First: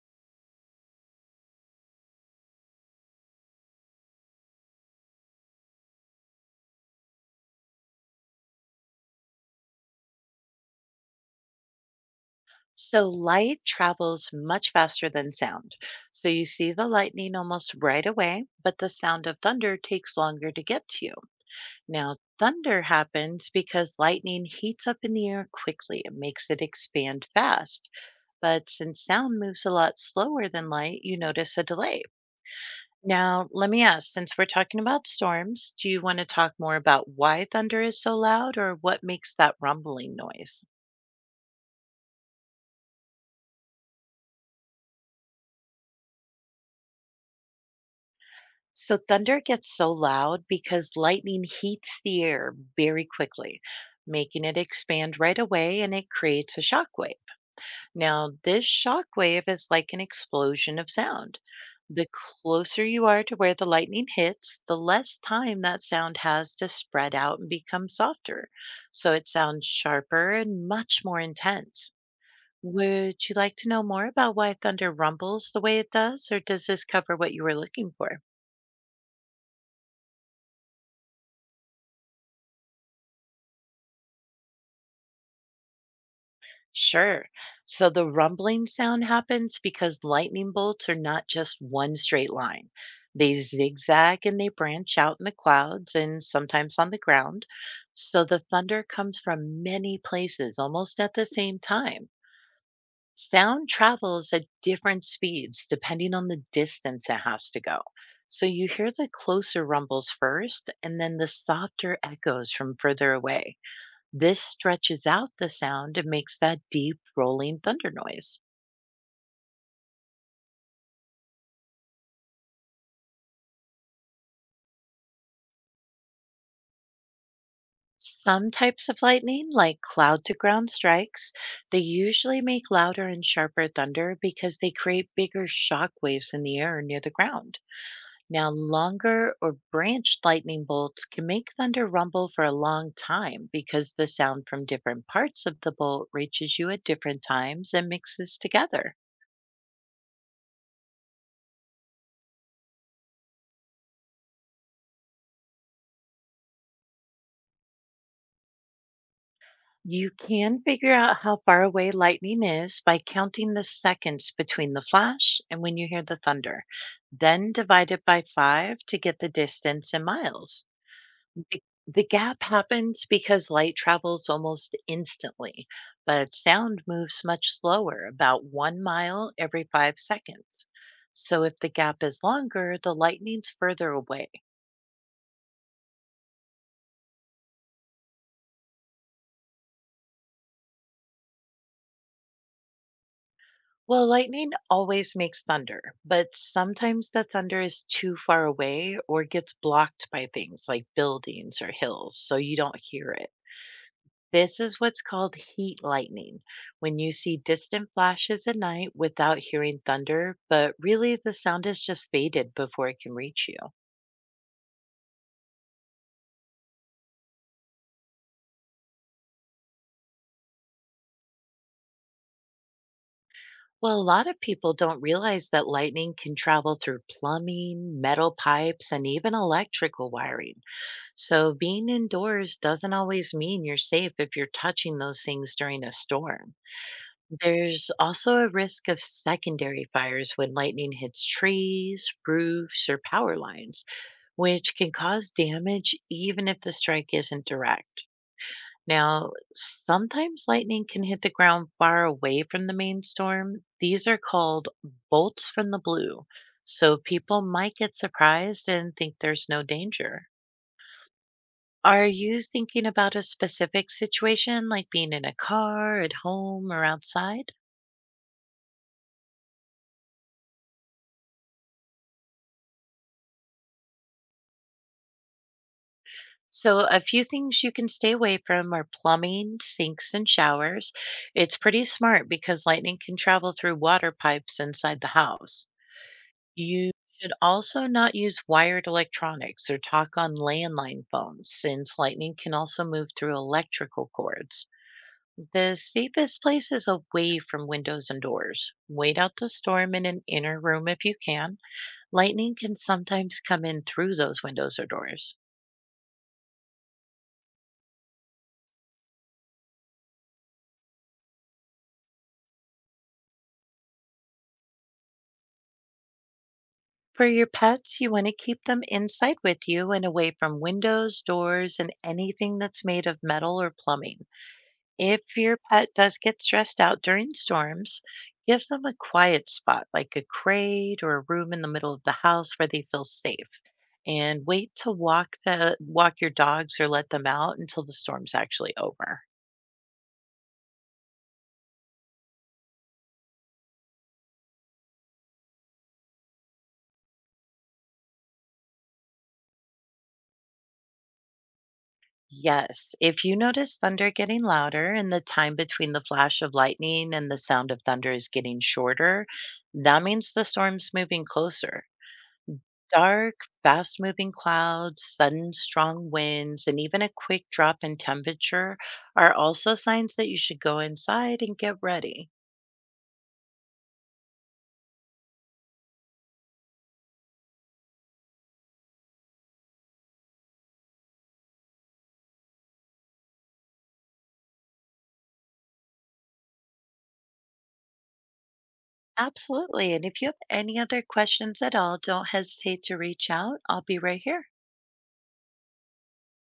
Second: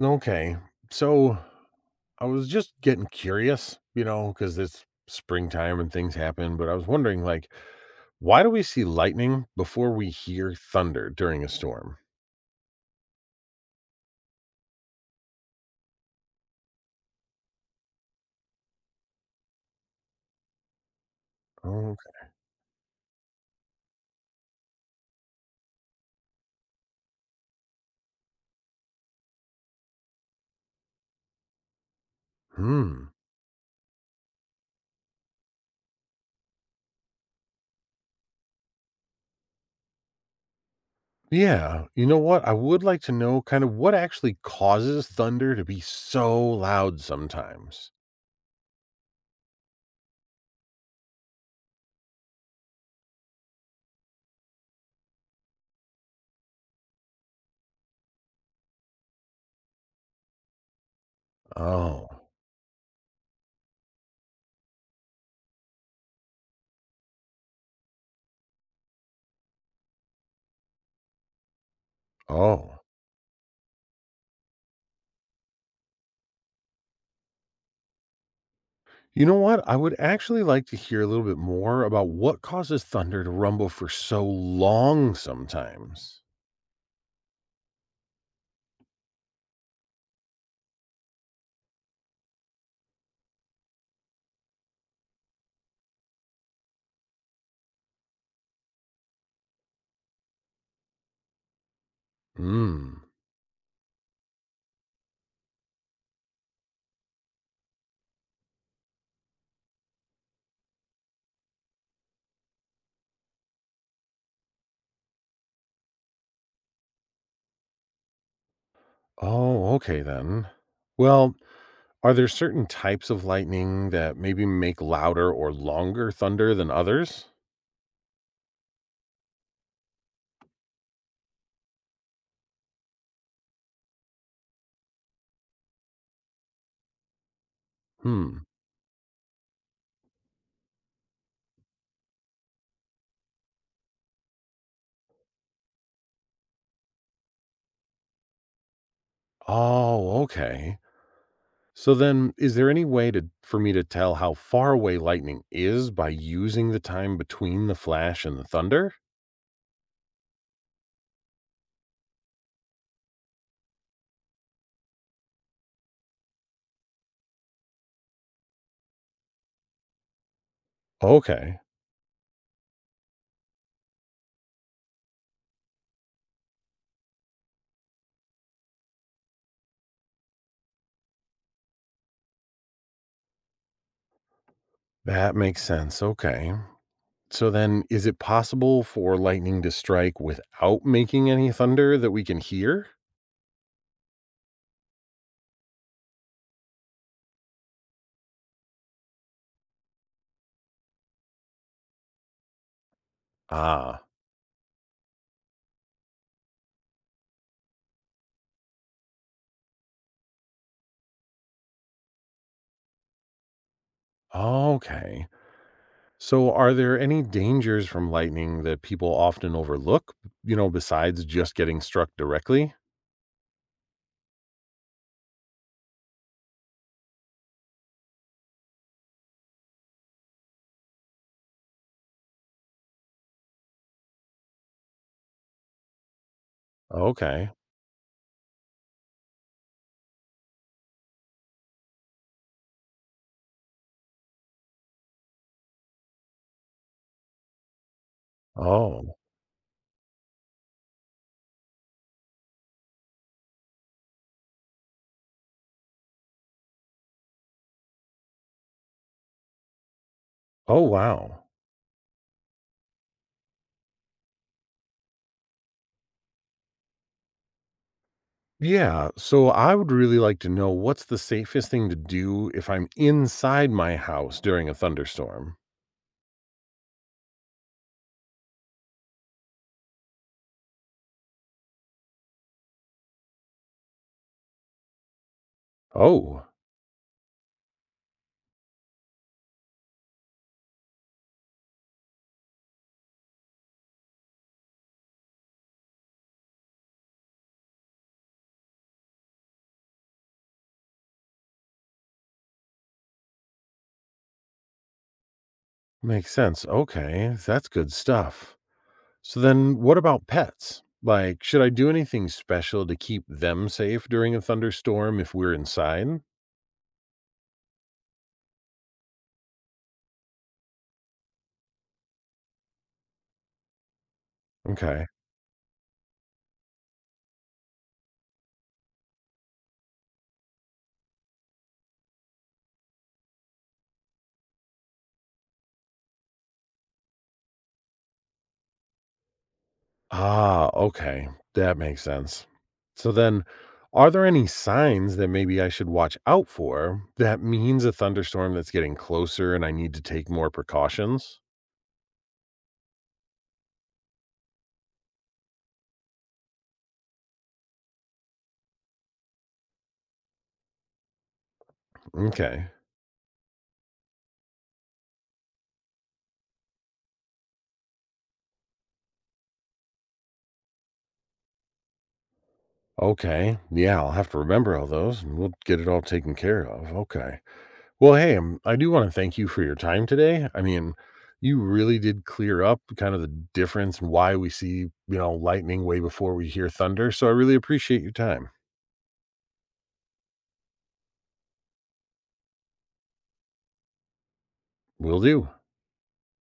Okay. So I was just getting curious, you know, because it's springtime and things happen, but I was wondering, like, why do we see lightning before we hear thunder during a storm? So light travels much faster than sound. So you see the lightning almost right away, but the sound of thunder takes longer to get to you. Okay. Now, thunder happens because lightning heats up in the air quickly and makes it expand fast. But since sound moves a lot slower than light, you notice a delay. Hmm. Now, let me ask since we're talking about storms, do you want to talk more about why thunder is so loud or what makes that rumbling noise? Yeah. You know what? I would like to know kind of what actually causes thunder to be so loud sometimes. So thunder gets so loud because lightning heats the air very quickly, making it expand right away and it creates a shock wave. Now, this shock wave is like an explosion of sound. The Oh. closer you are to where the lightning hits, the less time that sound has to spread out and become softer. So it sounds sharper and much more intense. Oh. Would you like to know more about why thunder rumbles the way it does, or does this cover what you were looking for? You know what? I would actually like to hear a little bit more about what causes thunder to rumble for so long sometimes. Sure. So the rumbling sound happens because lightning bolts are not just one straight line. They zigzag and they branch out in the clouds and sometimes on the ground. So the thunder comes from many places almost at the same time. Hmm. Sound travels at different speeds depending on the distance it has to go. So you hear the closer rumbles first and then the softer echoes from further away. This stretches out the sound and makes that deep rolling thunder noise. Oh, okay then. Well, are there certain types of lightning that maybe make louder or longer thunder than others? Some types of lightning, like cloud to ground strikes, they usually make louder and sharper thunder because they create bigger shock waves in the air near the ground. Hmm. Now, longer or branched lightning bolts can make thunder rumble for a long time because the sound from different parts of the bolt reaches you at different times and mixes together. Oh, okay. So then is there any way to for me to tell how far away lightning is by using the time between the flash and the thunder? You can figure out how far away lightning is by counting the seconds between the flash and when you hear the thunder. Then divide it by five to get the distance in miles. Okay. The gap happens because light travels almost instantly, but sound moves much slower, about 1 mile every 5 seconds. So if the gap is longer, the lightning's further away. That makes sense. Okay. So then is it possible for lightning to strike without making any thunder that we can hear? Well, lightning always makes thunder, but sometimes the thunder is too far away or gets blocked by things like buildings or hills, so you don't hear it. Ah. This is what's called heat lightning, when you see distant flashes at night without hearing thunder, but really the sound is just faded before it can reach you. Okay. So, are there any dangers from lightning that people often overlook, you know, besides just getting struck directly? Well, a lot of people don't realize that lightning can travel through plumbing, metal pipes, and even electrical wiring. So, being indoors doesn't always mean you're safe if you're touching those things during a storm. Okay. There's also a risk of secondary fires when lightning hits trees, roofs, or power lines, which can cause damage even if the strike isn't direct. Oh. Now, sometimes lightning can hit the ground far away from the main storm. These are called bolts from the blue. So people might get surprised and think there's no danger. Oh, wow. Are you thinking about a specific situation, like being in a car, at home, or outside? Yeah. So, I would really like to know what's the safest thing to do if I'm inside my house during a thunderstorm? So, a few things you can stay away from are plumbing, sinks, and showers. It's pretty smart because lightning can travel through water pipes inside the house. Oh, You should also not use wired electronics or talk on landline phones, since lightning can also move through electrical cords. The safest place is away from windows and doors. Wait out the storm in an inner room if you can. Lightning can sometimes come in through those windows or doors. makes sense. Okay. That's good stuff. So, then what about pets? Like, should I do anything special to keep them safe during a thunderstorm if we're inside? For your pets, you want to keep them inside with you and away from windows, doors, and anything that's made of metal or plumbing. Okay. If your pet does get stressed out during storms, give them a quiet spot like a crate or a room in the middle of the house where they feel safe. And wait to walk the walk your dogs or let them out until the storm's actually over. Ah, okay. That makes sense. So then, are there any signs that maybe I should watch out for that means a thunderstorm that's getting closer and I need to take more precautions? Yes, if you notice thunder getting louder and the time between the flash of lightning and the sound of thunder is getting shorter, that means the storm's moving closer. Okay. Dark, fast moving clouds, sudden strong winds, and even a quick drop in temperature are also signs that you should go inside and get ready. Okay. Yeah, I'll have to remember all those and we'll get it all taken care of. Okay. Well, hey, I do want to thank you for your time today. I mean, you really did clear up kind of the difference and why we see, you know, lightning way before we hear thunder. So I really appreciate your time. Absolutely. And if you have any other questions at all, don't hesitate to reach out. I'll be right here. Will do.